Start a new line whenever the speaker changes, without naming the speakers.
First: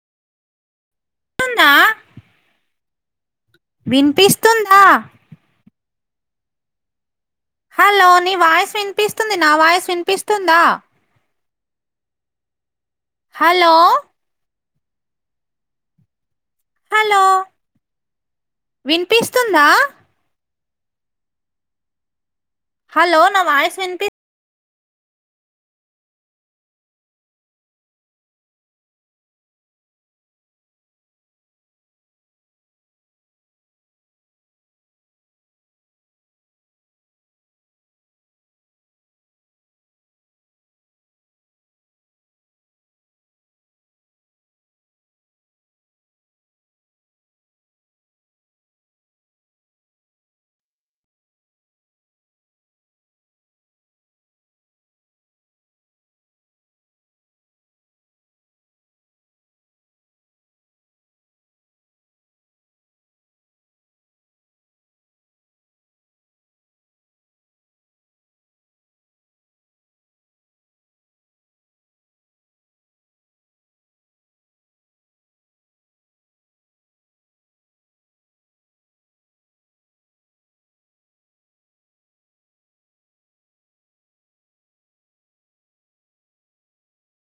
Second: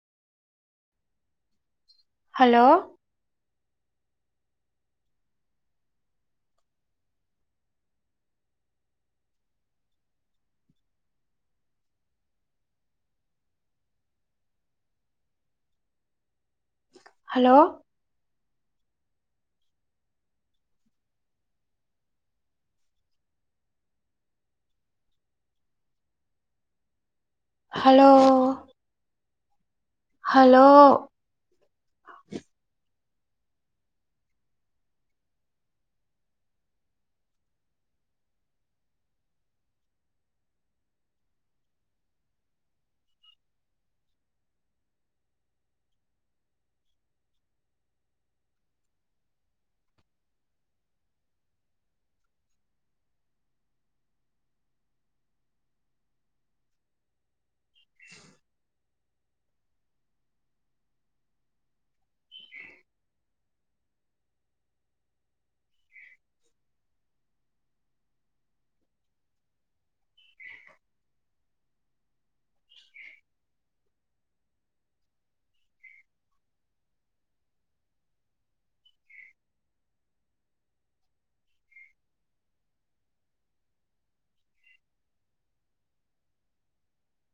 తుందా
hello
వినిపిస్తుందా hello నీ voice వినిపిస్తుంది నా వాయిస్ వినిపిస్తుందా హలో
హలో
వినిపిస్తుందా హలో నావాయిస్ వినీపిత్
హలో హలో